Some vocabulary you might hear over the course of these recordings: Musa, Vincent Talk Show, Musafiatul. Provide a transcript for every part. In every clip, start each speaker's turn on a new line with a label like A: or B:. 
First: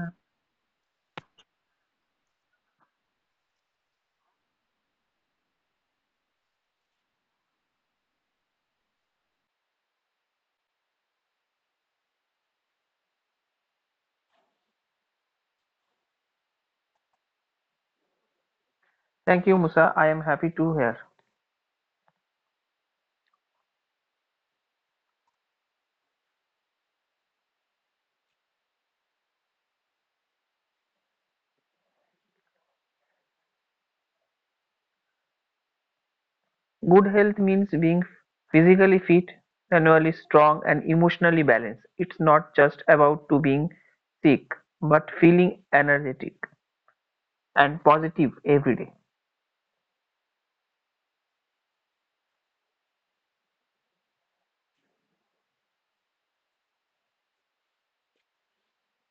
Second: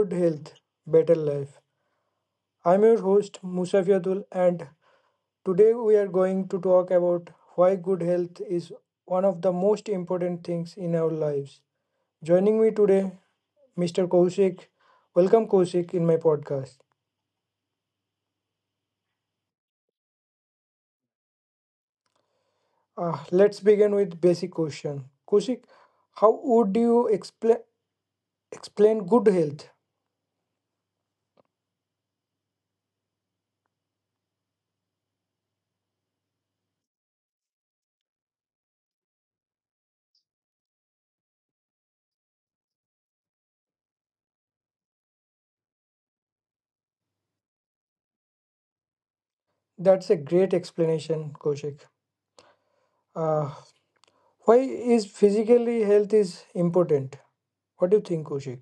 A: Mm.
B: Health, Better Life. I'm your host, Musafiatul, and today we are going to talk about why good health is one of the most important things in our lives. Joining me today, Mr. Kaushik. Welcome, Kaushik, in my podcast.
A: Thank you, Musa. I am happy to hear.
B: Let's begin with basic question. Kaushik, how would you explain good health?
A: Good health means being physically fit, mentally strong, and emotionally balanced. It's not just about to being sick, but feeling energetic and positive every day.
B: That's a great explanation, Kaushik. Uh, Why is physically health is important? What do you think, Kushik?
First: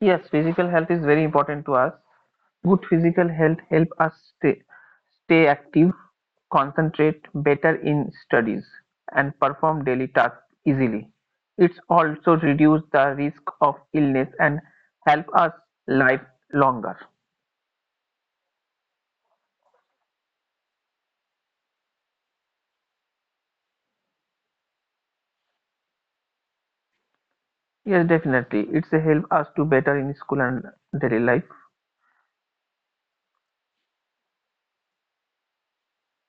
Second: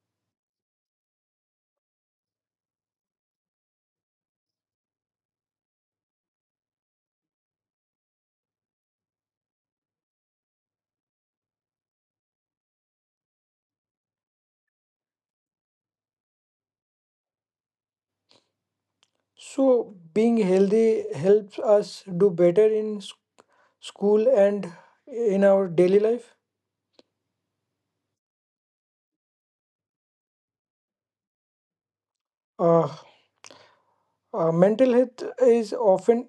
A: Yes, physical health is very important to us. Good physical health help us stay, stay active, concentrate better in studies, and perform daily tasks easily. It's also reduce the risk of illness and help us live longer.
B: So being healthy helps us do better in school and in our daily life.
A: Yes, definitely. It's a help us to better in school and daily life.
B: Uh, Mental health is often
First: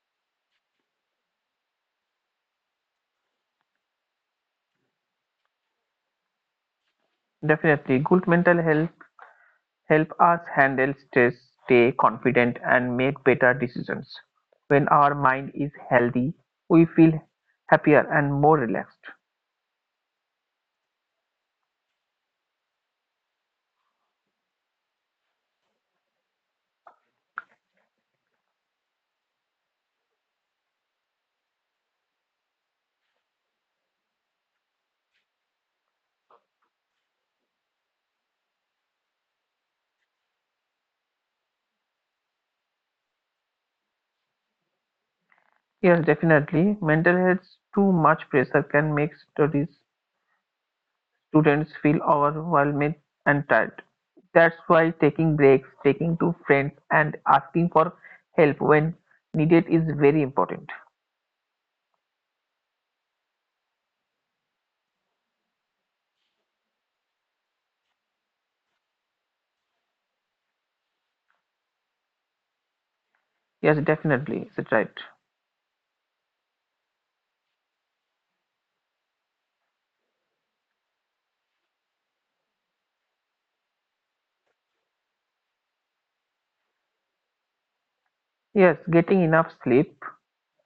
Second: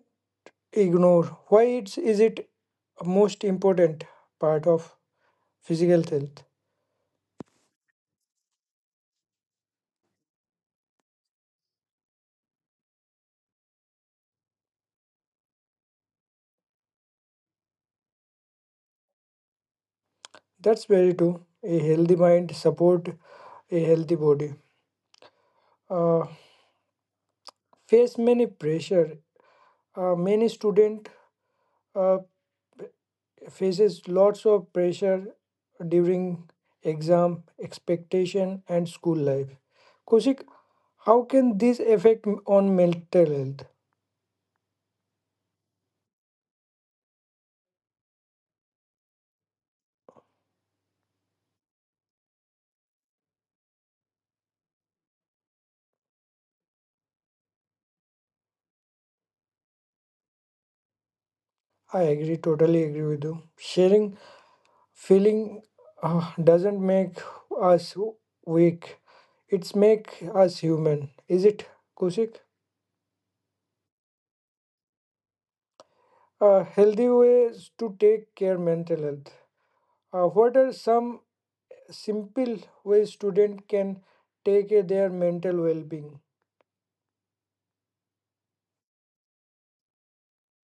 B: ignored. Is it a most important part of physical health?
A: Definitely, good mental health help us handle stress, stay confident, and make better decisions. When our mind is healthy, we feel happier and more relaxed.
B: That's very true. A healthy mind support a healthy body. Uh, Face many pressure. Many student uh, faces lots of pressure during exam expectation and school life, Kaushik, how can this affect on mental health?
A: Yes, definitely. Mental health too much pressure can make studies, students feel overwhelmed and tired. That's why taking breaks, taking to friends, and asking for help when needed is very important.
B: I agree totally agree with you. Sharing feeling doesn't make us weak, it's make us human, is it Kaushik?
A: Yes, definitely. It's right.
B: Uh, healthy ways to take care mental health. What are some simple ways student can take care their mental well-being?
A: Yes, getting enough sleep,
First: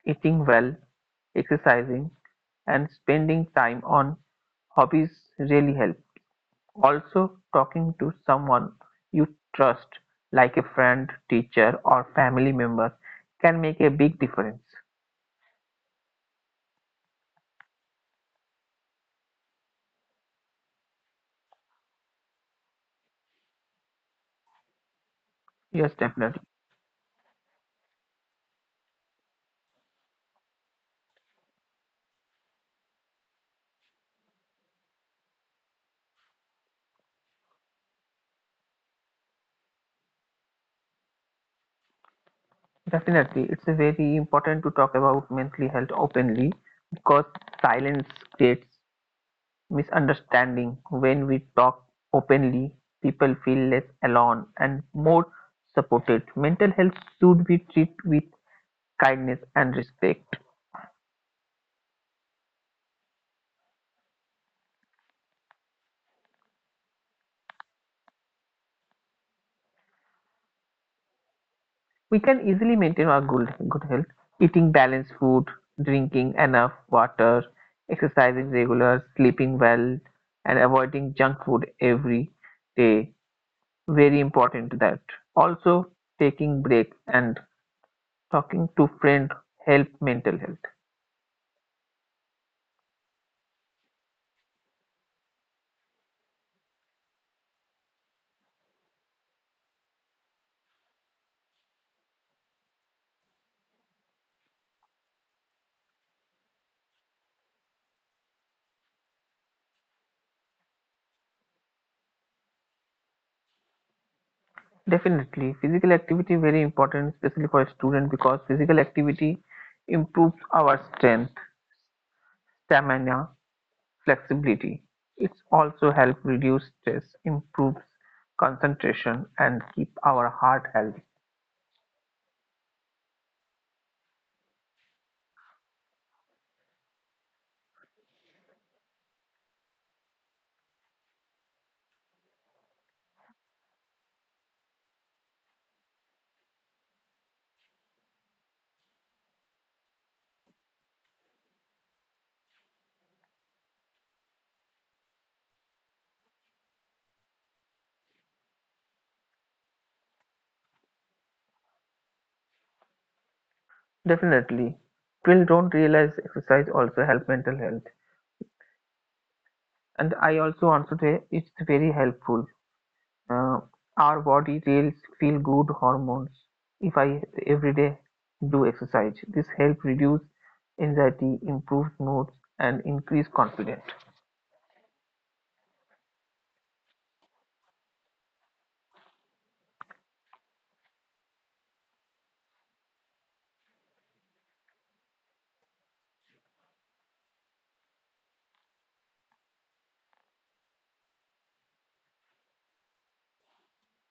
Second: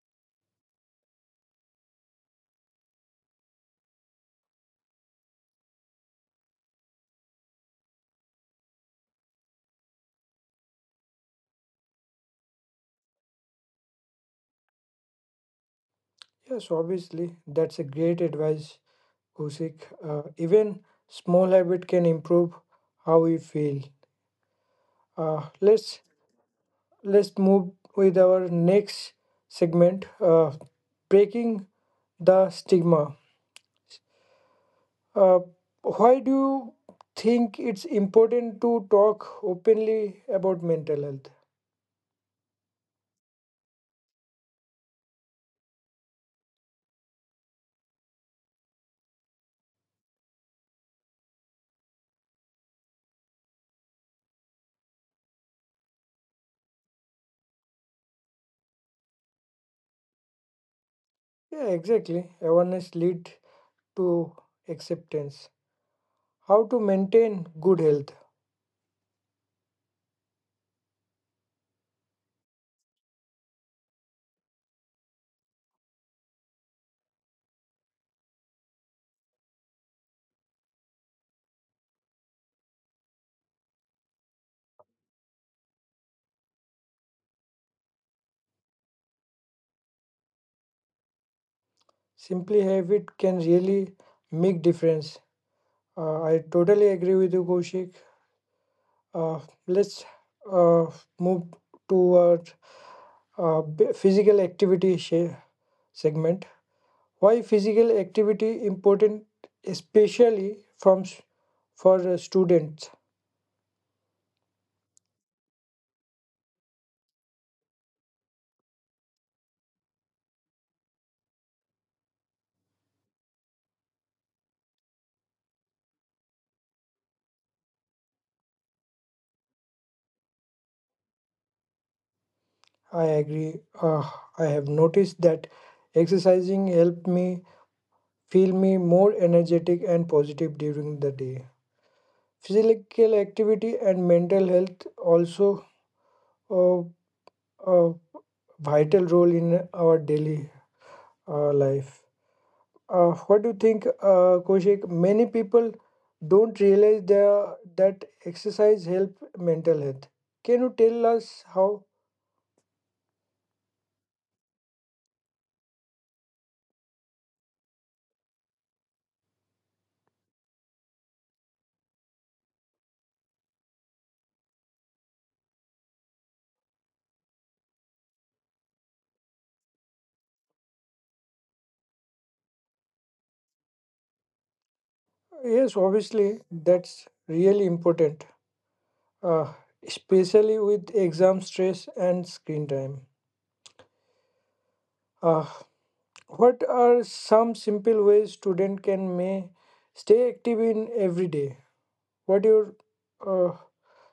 A: eating well, exercising, and spending time on hobbies really help. Also, talking to someone you trust, like a friend, teacher, or family member, can make a big difference.
B: Yes, obviously, that's a great advice, Usik. Even small habit can improve how we feel. Uh,
A: Yes,
B: let's
A: definitely.
B: let's move with our next segment, breaking the stigma. Uh, why do you think it's important to talk openly about mental health?
A: Definitely, it's a very important to talk about mental health openly, because silence creates misunderstanding. When we talk openly, people feel less alone and more supported. Mental health should be treated with kindness and respect.
B: Yeah, exactly. Awareness lead to acceptance. How to maintain good health?
A: We can easily maintain our good health: eating balanced food, drinking enough water, exercising regular, sleeping well, and avoiding junk food every day. Very important that also taking breaks and talking to friends help mental health.
B: Simply habit can really make difference. I totally agree with you, Koshik. Uh, let's uh, Move toward physical activity segment. Why physical activity important, especially from for students?
A: Definitely, physical activity very important, especially for a student, because physical activity improves our strength, stamina, flexibility. It's also help reduce stress, improves concentration, and keep our heart healthy.
B: I agree. I have noticed that exercising helped me feel me more energetic and positive during the day. Physical activity and mental health also uh, a vital role in our daily life. What do you think, Kaushik? Many people don't realize that exercise help mental health. Can you tell us how?
A: Definitely, people don't realize exercise also help mental health, and I also want to say it's very helpful. uh, our body releases feel good hormones if I every day do exercise. This help reduce anxiety, improves moods, and increase confidence.
B: Yes, obviously, that's really important, uh, especially with exam stress and screen time. Uh, What are some simple ways student can may stay active in every day? What your uh,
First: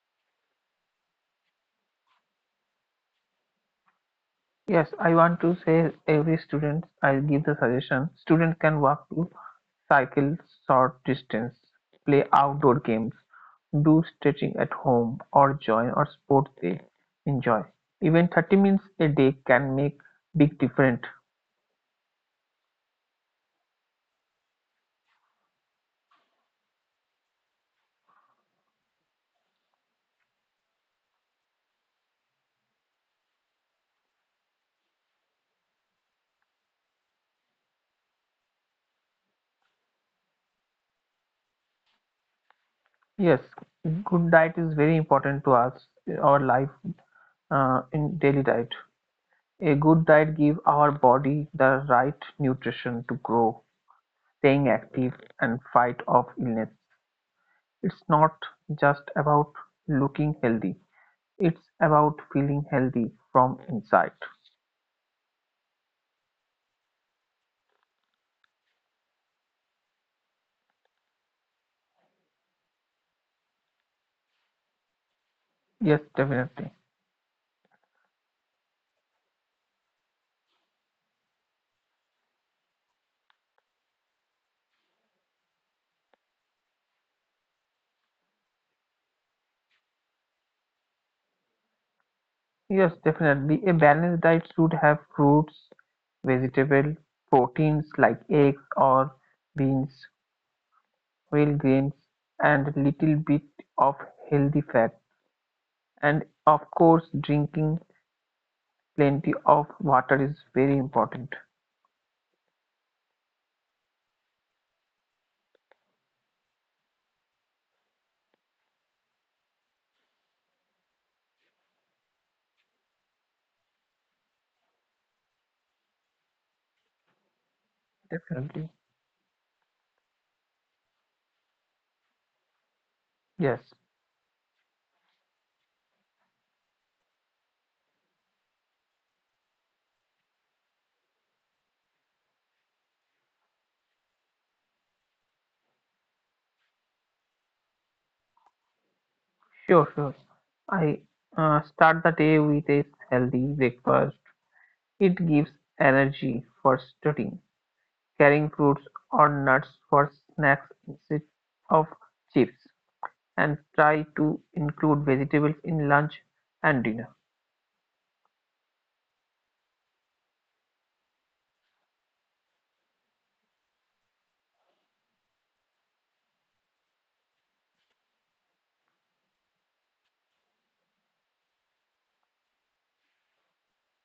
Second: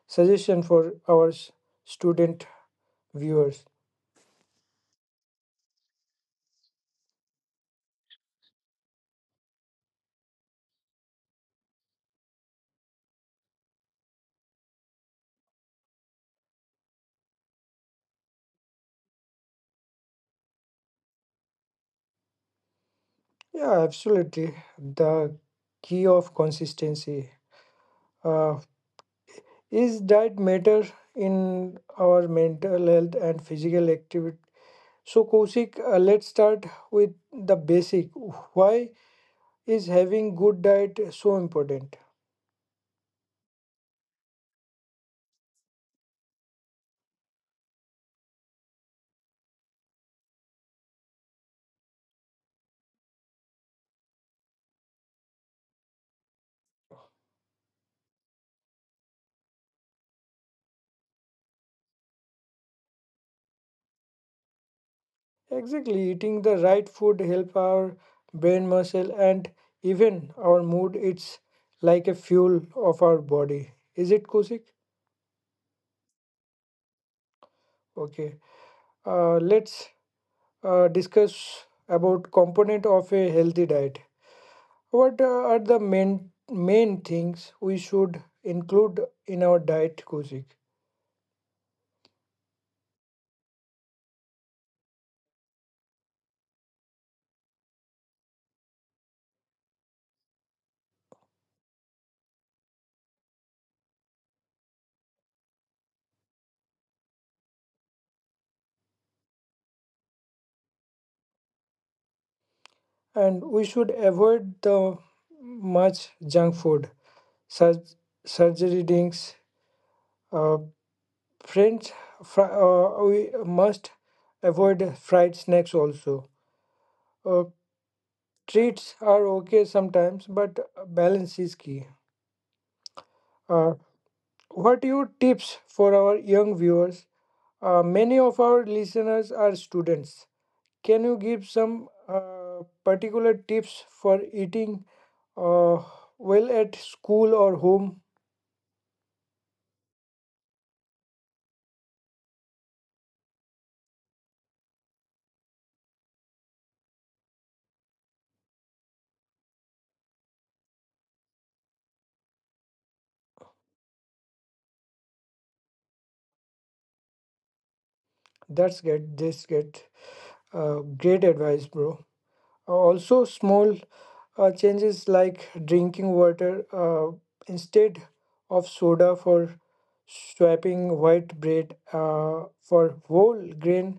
B: suggestion for our student viewers?
A: Yes, I want to say every student, I'll give the suggestion: student can walk to cycle short distance, play outdoor games, do stretching at home, or join or sport they enjoy. Even 30 minutes a day can make big difference.
B: Yeah, absolutely. The key of consistency uh, is diet matter in our mental health and physical activity. So Kosik, let's start with the basic. Why is having good diet so important?
A: Yes, good diet is very important to us, our life, in daily diet. A good diet gives our body the right nutrition to grow, staying active, and fight off illness. It's not just about looking healthy, it's about feeling healthy from inside.
B: Exactly, eating the right food help our brain muscle and even our mood. It's like a fuel of our body. Is it Kusik?
A: Yes, definitely.
B: Okay. Let's Discuss about component of a healthy diet. What are the main things we should include in our diet, Kusik?
A: Yes, definitely. A balanced diet should have fruits, vegetable, proteins like eggs or beans, whole grains, and little bit of healthy fat. And of course, drinking plenty of water is very important.
B: And we should avoid the much junk food, such surgery drinks, uh, Friends, fry. Uh, we must avoid fried snacks also. Uh,
A: Definitely.
B: treats are okay sometimes, but balance is key.
A: Yes,
B: Uh, what your tips for our young viewers? Many of our listeners are students. Can you give some particular tips for eating uh, well at school or home?
A: sure. I start the day with a healthy breakfast. It gives energy for studying, carrying fruits or nuts for snacks instead of chips, and try to include vegetables in lunch and dinner.
B: That's good. This get great advice, bro. Also, small changes like drinking water instead of soda for swapping white bread for whole grain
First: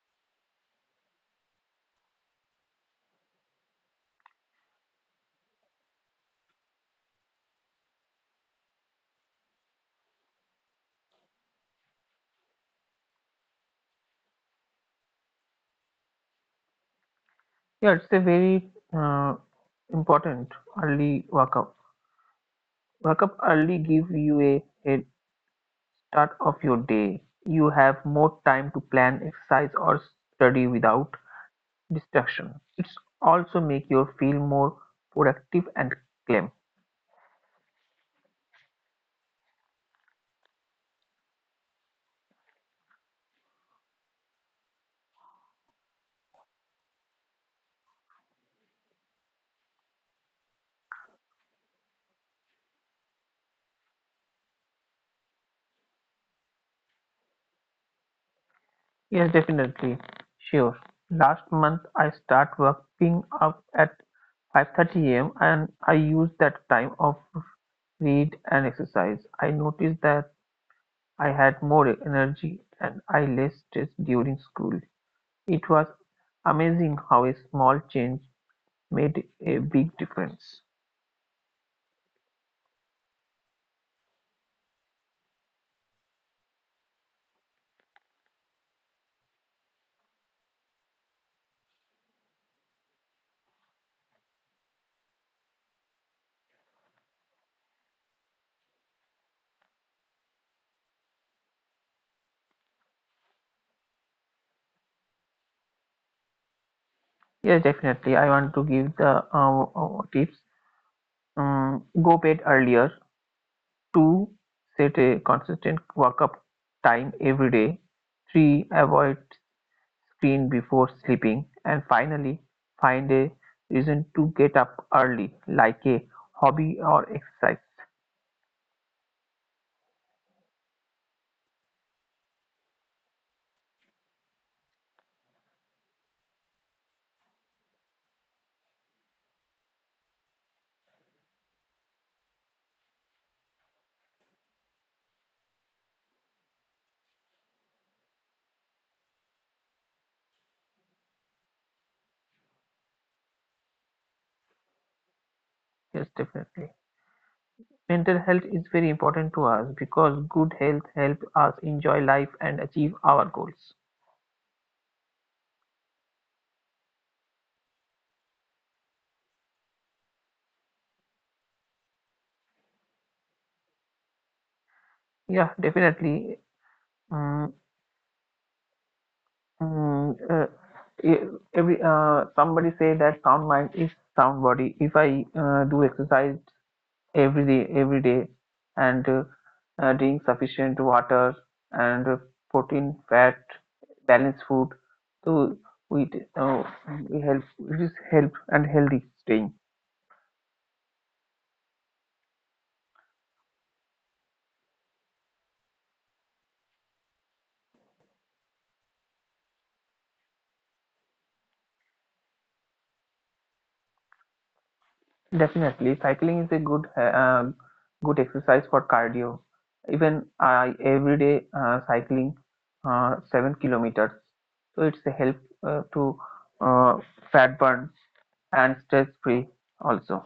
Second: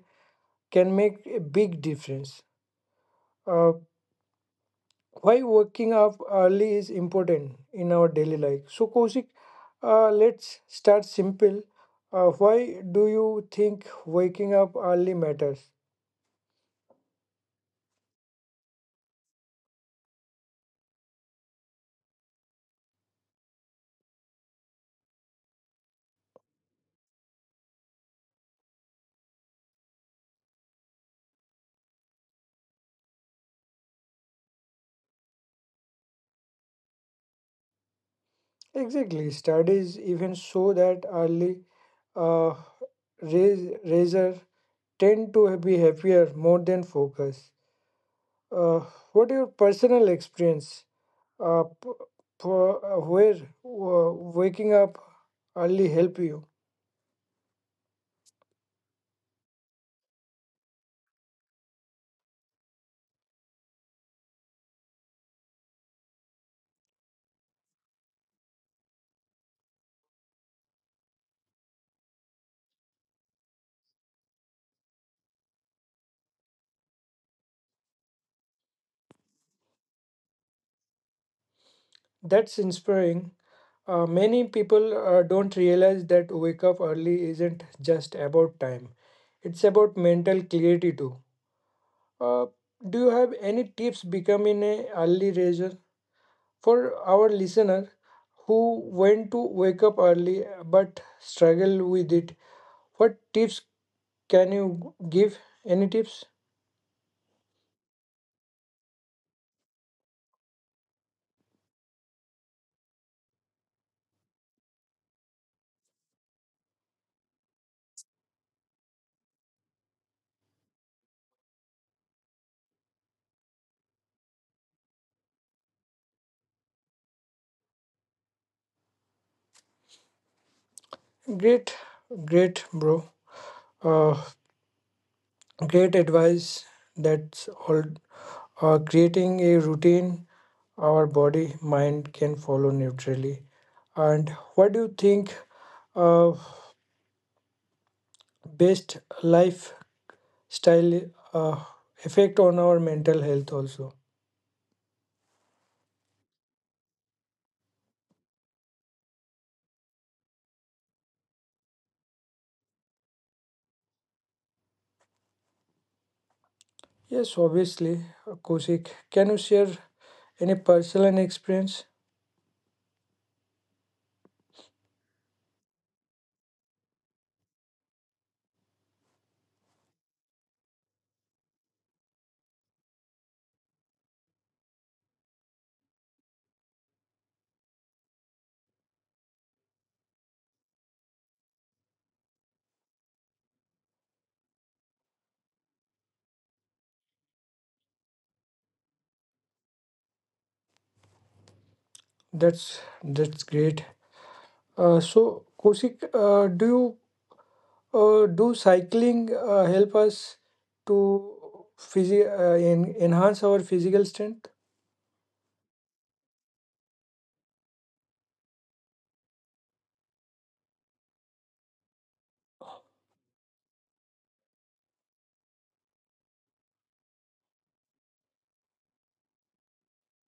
B: can make a big difference. Uh, why waking up early is important in our daily life. So, Kosik, let's start simple. Why do you think waking up early matters?
A: Yeah, it's a very important early wake up. Wake up early give you a head start of your day. You have more time to plan, exercise, or study without distraction. It's also make you feel more productive and calm.
B: Exactly. Studies even show that early uh, raiser tend to be happier more than focus. Uh, what your personal experience? Uh, p- where waking up early help you?
A: Yes, definitely. Sure. Last month I start waking up at 5:30 a.m., and I use that time of read and exercise. I noticed that I had more energy and I less stress during school. It was amazing how a small change made a big difference.
B: That's inspiring. Many people don't realize that wake up early isn't just about time. It's about mental clarity too. Uh, do you have any tips becoming a early riser? For our listener who want to wake up early but struggle with it, what tips can you give? Any tips?
A: Yes, definitely. I want to give the tips. Go bed earlier. Two, set a consistent wake-up time every day. Three, avoid screen before sleeping. And finally, find a reason to get up early, like a hobby or exercise.
B: Great, great, bro. Uh, great advice. That's all. Creating a routine our body, mind can follow neutrally. And what do you think uh, best lifestyle uh, effect on our mental health also?
A: Yes, definitely. Mental health is very important to us because good health help us enjoy life and achieve our goals.
B: Yes, obviously, Kosik. Can you share any personal experience?
A: Yeah, definitely. Mm, mm, uh, e- every somebody say that sound mind is sound body. If I do exercise every day, and drink sufficient water and protein, fat, balanced food, so we uh, we help. It is help and healthy staying.
B: That's great. So, Kosik, do you do cycling help us to enhance our physical strength?
A: Definitely, cycling is a good good exercise for cardio. Even I every day cycling 7 kilometers, so it's a help to uh, fat burn and stress free also.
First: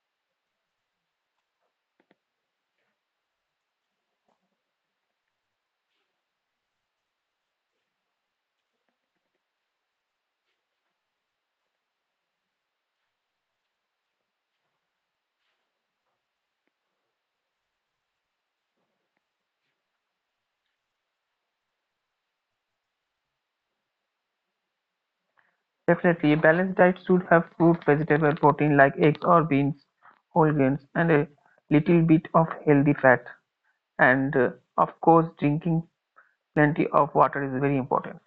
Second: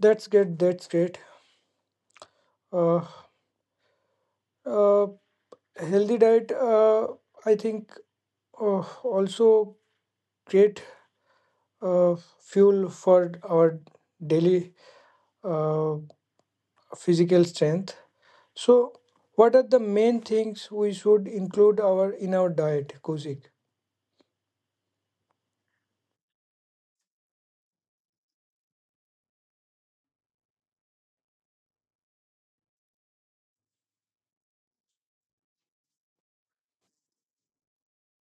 B: That's good. That's great. Uh, uh, Healthy diet, I think, also great uh, fuel for our daily uh, physical strength. So, what are the main things we should include our in our diet, Kuzik?
A: Definitely, a balanced diet should have fruit, vegetable, protein like eggs or beans, whole grains, and a little bit of healthy fat. And of course, drinking plenty of water is very important.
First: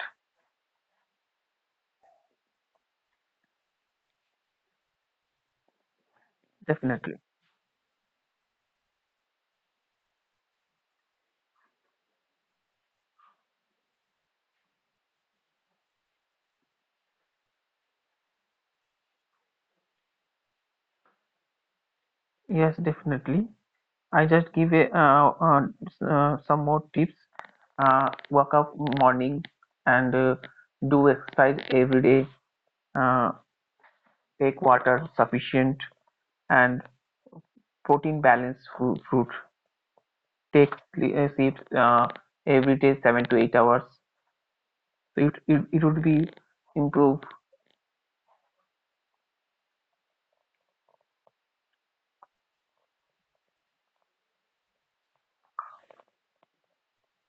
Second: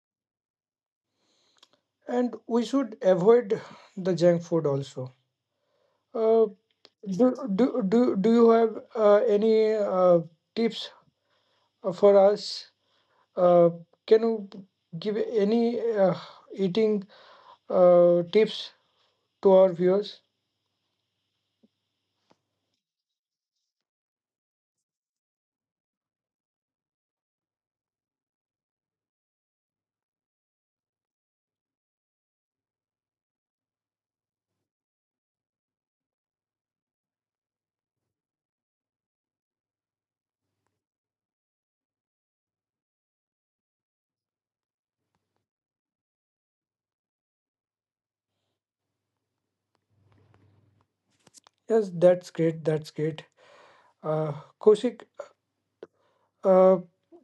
B: And we should avoid the junk food also. Uh,
A: Definitely,
B: do you have any tips for us? Uh, can you give any eating tips to our viewers?
A: yes, definitely. I just give a, some more tips. Wake up morning and do exercise every day. Uh, Take water sufficient and protein balanced fruit. Take sleep every day 7 to 8 hours. So it would be improved.
B: Yes, that's great. That's great. Uh, Kosik, uh,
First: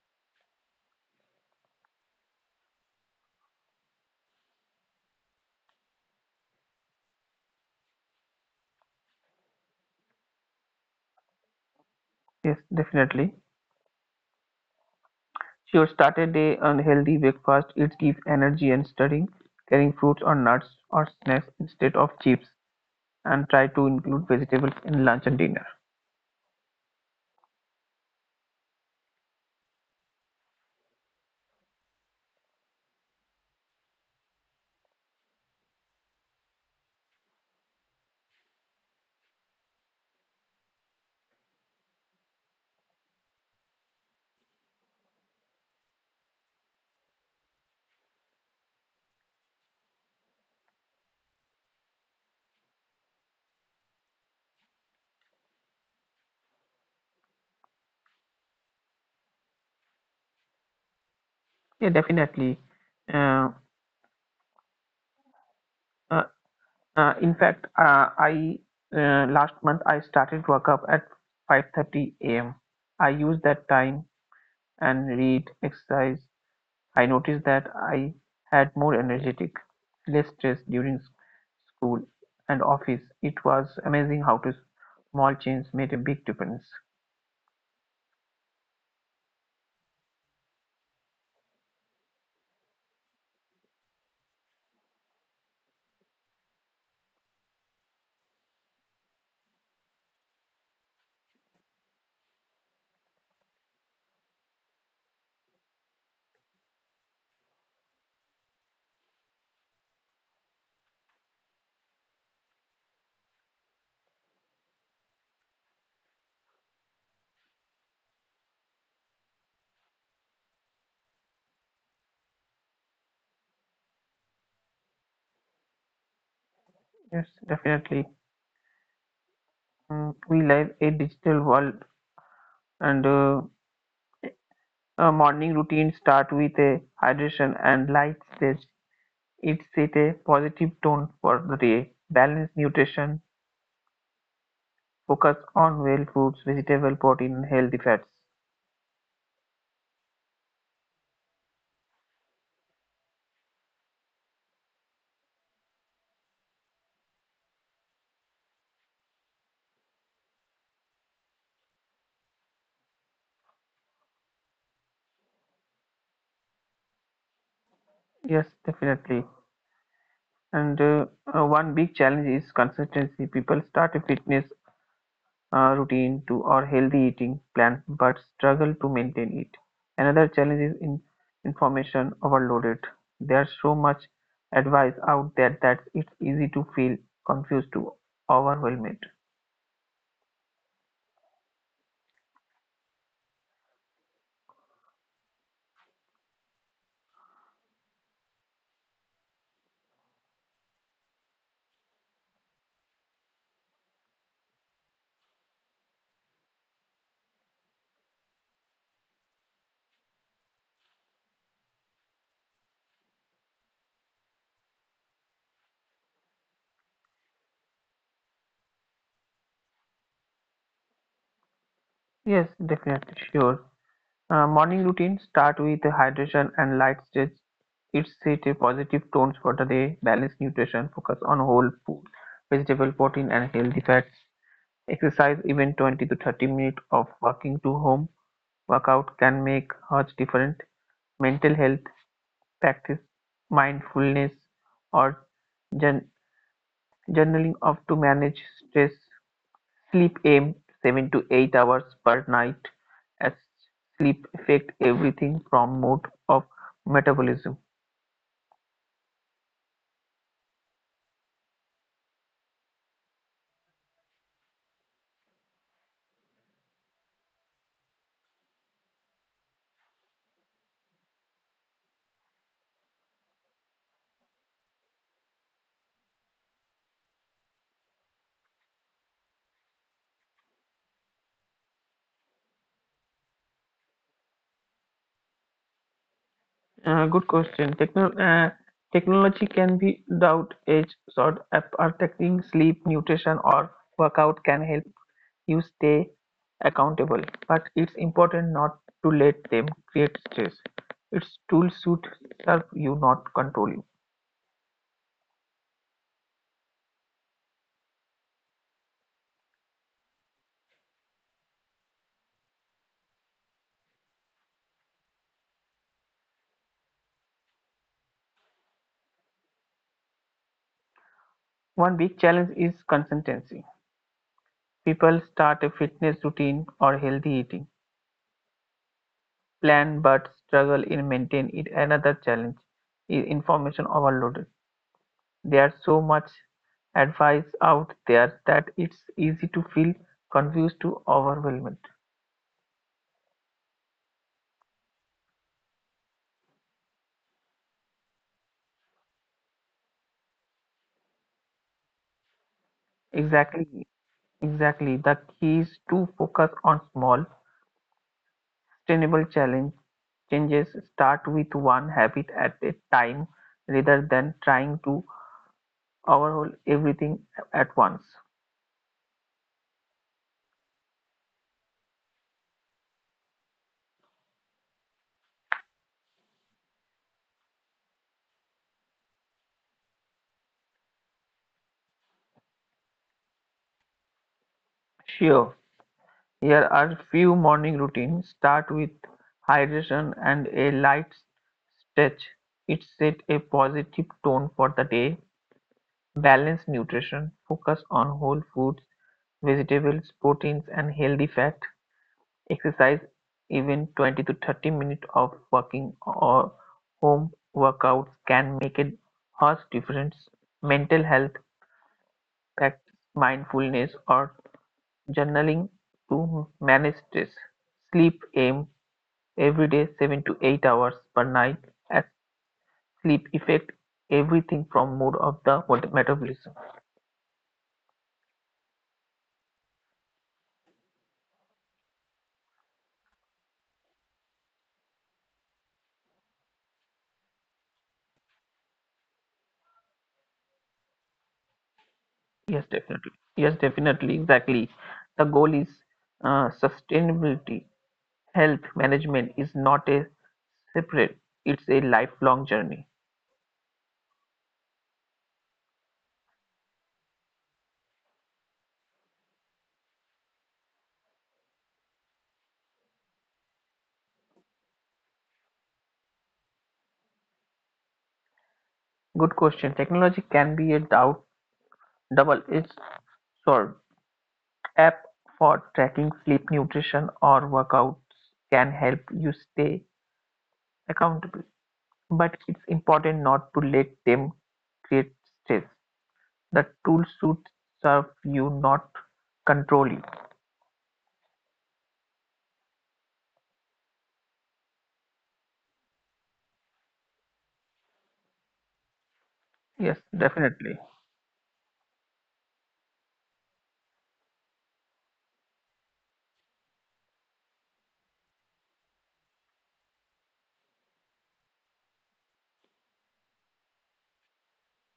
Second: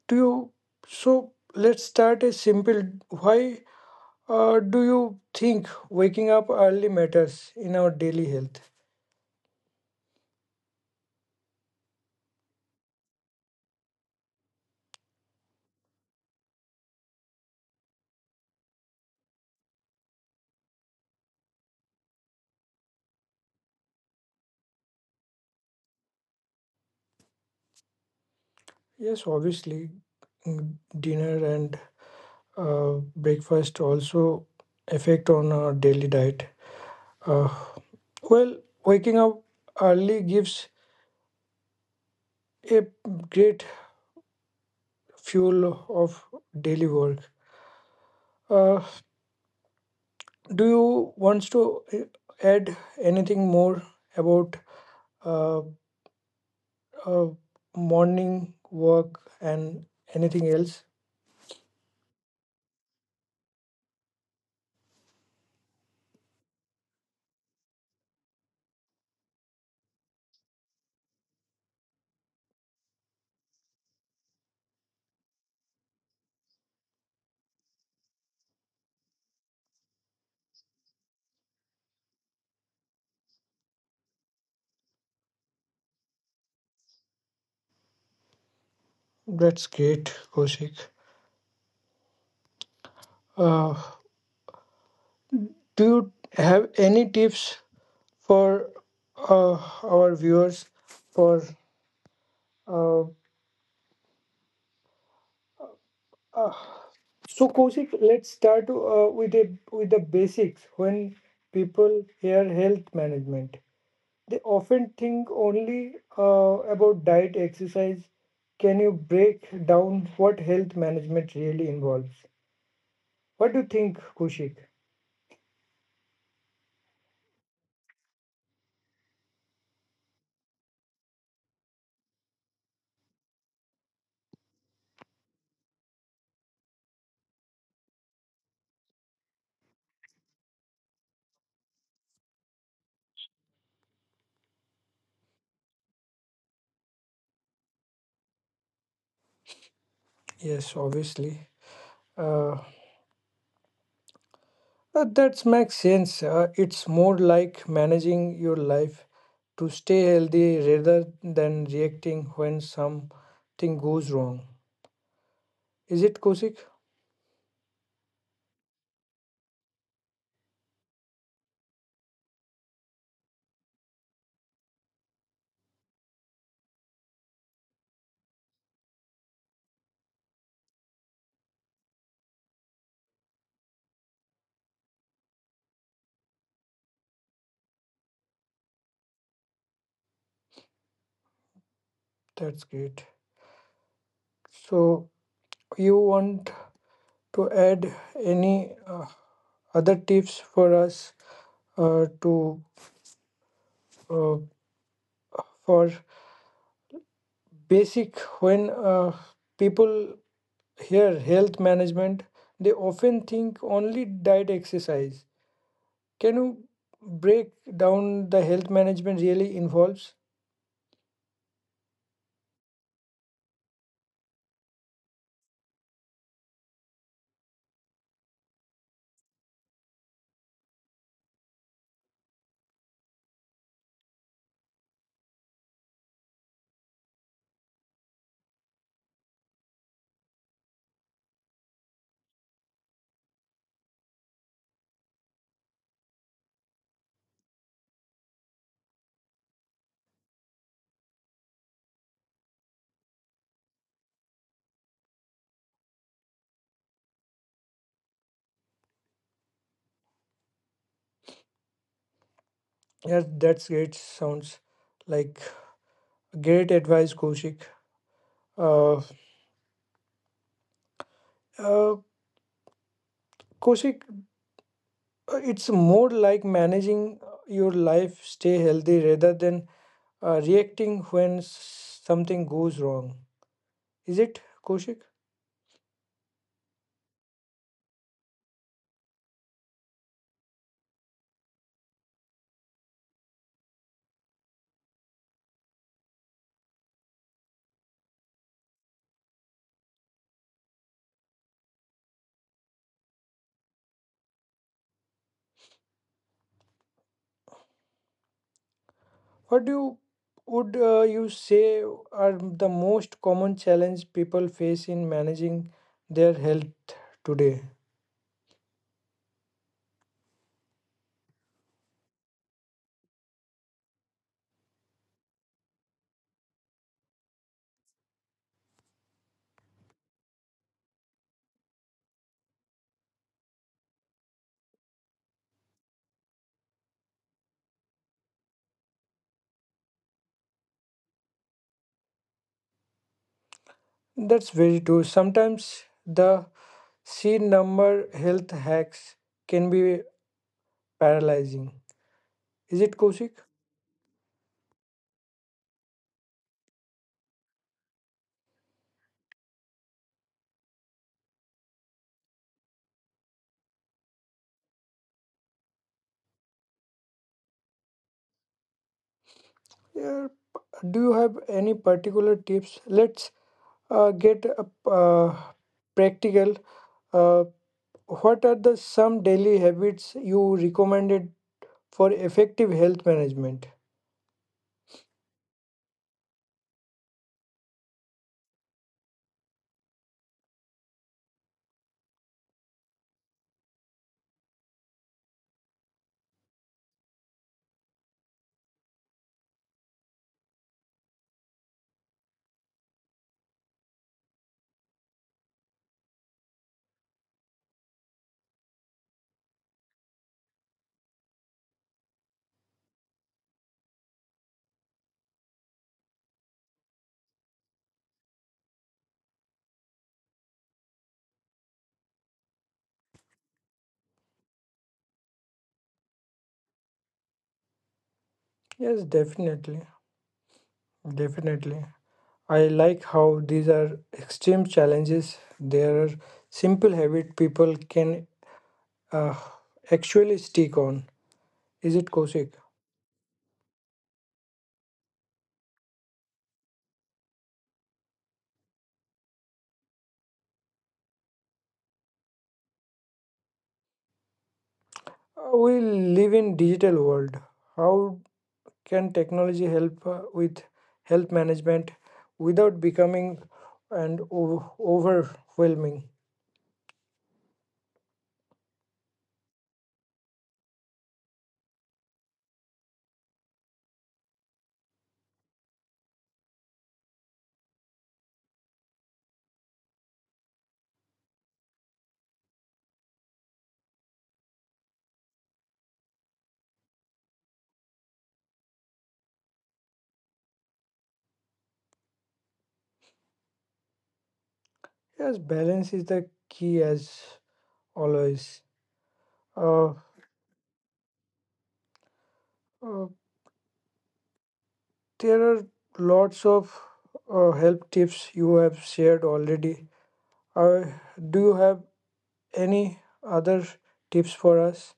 B: do you so let's start a simple. Why, do you think waking up early matters in our daily health?
A: Yes, definitely. Sure, start a day on healthy breakfast. It gives energy and studying, carrying fruits or nuts or snacks instead of chips, and try to include vegetables in lunch and dinner.
B: Yes, obviously, mm, dinner and breakfast also affect on our daily diet. Uh, well, waking up early gives a great fuel of daily work. Uh, do you want to add anything more about uh, uh, morning work and anything else?
A: Yeah, definitely. Uh, uh, in fact, I last month I started work up at 5:30 a.m. I used that time and read, exercise. I noticed that I had more energetic, less stress during school and office. It was amazing how to small change made a big difference.
B: That's great, Koshik. Uh, do you have any tips for uh, our viewers for uh, uh, so Koshik, let's start with with the basics. When people hear health management, they often think only about diet, exercise. Can you break down what health management really involves? What do you think, Koshik?
A: Yes, definitely. We live a digital world, and a morning routine start with a hydration and light stretch. It sets a positive tone for the day. Balanced nutrition, focus on whole foods, vegetable, protein, and healthy fats.
B: Yes, obviously. Uh, that makes sense. It's more like managing your life to stay healthy rather than reacting when something goes wrong. Is it Kosik?
A: Yes, definitely. And one big challenge is consistency. People start a fitness routine to or healthy eating plan but struggle to maintain it. Another challenge is in information overloaded. There's so much advice out there that it's easy to feel confused to overwhelmed.
B: That's great. So, you want to add any other tips for us to uh, for basic when people hear health management, they often think only diet exercise. Can you break down the health management really involves?
A: Yes, definitely sure. Morning routine start with hydration and light stretch. It set a positive tone for the day. Balance nutrition, focus on whole food, vegetable protein and healthy fats. Exercise even 20 to 30 minutes of walking to home workout can make much difference: mental health practice, mindfulness, or journaling of to manage stress. Sleep aim 7 to 8 hours per night as sleep affect everything from mode of metabolism.
B: Yes, that's great. Sounds like great advice, Koshik. Uh, uh, Koshik, it's more like managing your life, stay healthy rather than reacting when something goes wrong. Is it, Koshik?
A: Good question. Technology can be without edge sword. Protecting sleep, nutrition, or workout can help you stay accountable, but it's important not to let them create stress. Its tools should serve you, not control you.
B: What do you, would you say are the most common challenge people face in managing their health today?
A: One big challenge is consistency. People start a fitness routine or healthy eating plan but struggle in maintain it. Another challenge is information overloaded. There's so much advice out there that it's easy to feel confused to overwhelmed.
B: That's very true. Sometimes the sheer number health hacks can be paralyzing. Is it Kosik?
A: Exactly, exactly. The key is to focus on small, sustainable challenge changes, start with one habit at a time rather than trying to overhaul everything at once.
B: Yeah. Do you have any particular tips? Let's get practical. Uh, what are the some daily habits you recommended for effective health management?
A: Sure, here are few morning routines. Start with hydration and a light stretch. It set a positive tone for the day. Balance nutrition. Focus on whole foods, vegetables, proteins, and healthy fat. Exercise, even 20 to 30 minutes of walking or home workouts, can make a huge difference. Mental health practice, mindfulness, or journaling to manage stress. Sleep aim every day 7 to 8 hours per night as sleep affect everything from mood of the metabolism.
B: Yes, definitely, definitely. I like how these are extreme challenges. There are simple habit people can uh, actually stick on? Is it Kosik?
A: Yes, definitely. Exactly. The goal is sustainability. Health management is not a separate, it's a lifelong journey.
B: We live in digital world. How can technology help with health management without becoming and overwhelming?
A: Good question. Technology can be a double-edged sword. App for tracking sleep, nutrition, or workouts can help you stay accountable, but it's important not to let them create stress. The tool should serve you, not control you.
B: Yes, balance is the key as always. Uh,
A: Yes, definitely.
B: uh, there are lots of help tips you have shared already. Uh, do you have any other tips for us?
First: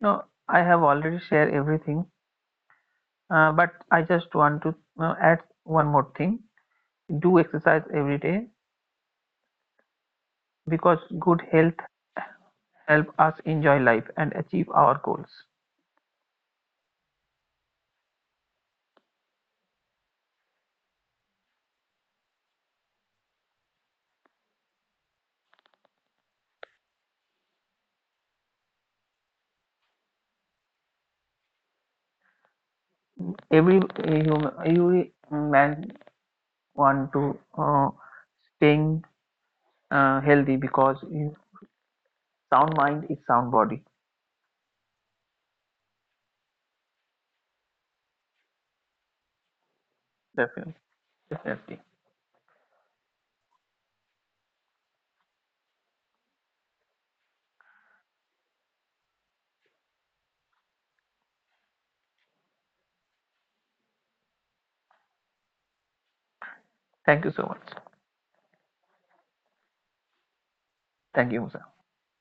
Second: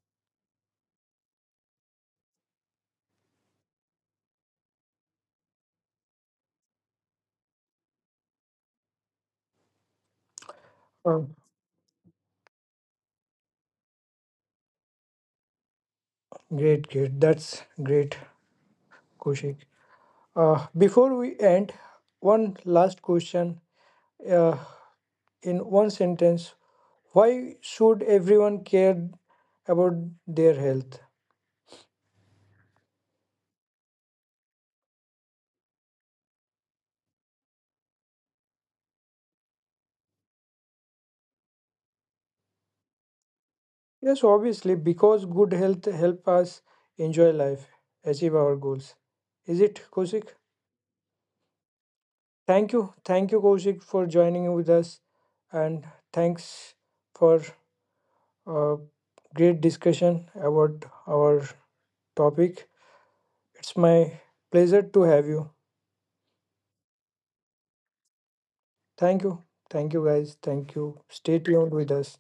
A: No, I have already shared everything, but I just want to add one more thing. Do exercise every day because
B: Uh,
A: good health help us enjoy life and achieve our goals.
B: Great, great. That's great, Kushik. Before we end, one last question. Uh, in one sentence, why should everyone care about their health?
A: Every human, every man want to staying healthy because in sound mind is sound body.
B: Yes, obviously, because good health help us enjoy life, achieve our goals. Is it, Kushik?
A: Definitely, definitely.
B: Thank you. Thank you, Kushik, for joining with us. And thanks for a great discussion about our topic. It's my pleasure to have you.
A: Thank you so much.
B: Thank you. Thank you, guys. Thank you.
A: Thank you,
B: Stay
A: Musa.
B: tuned with us.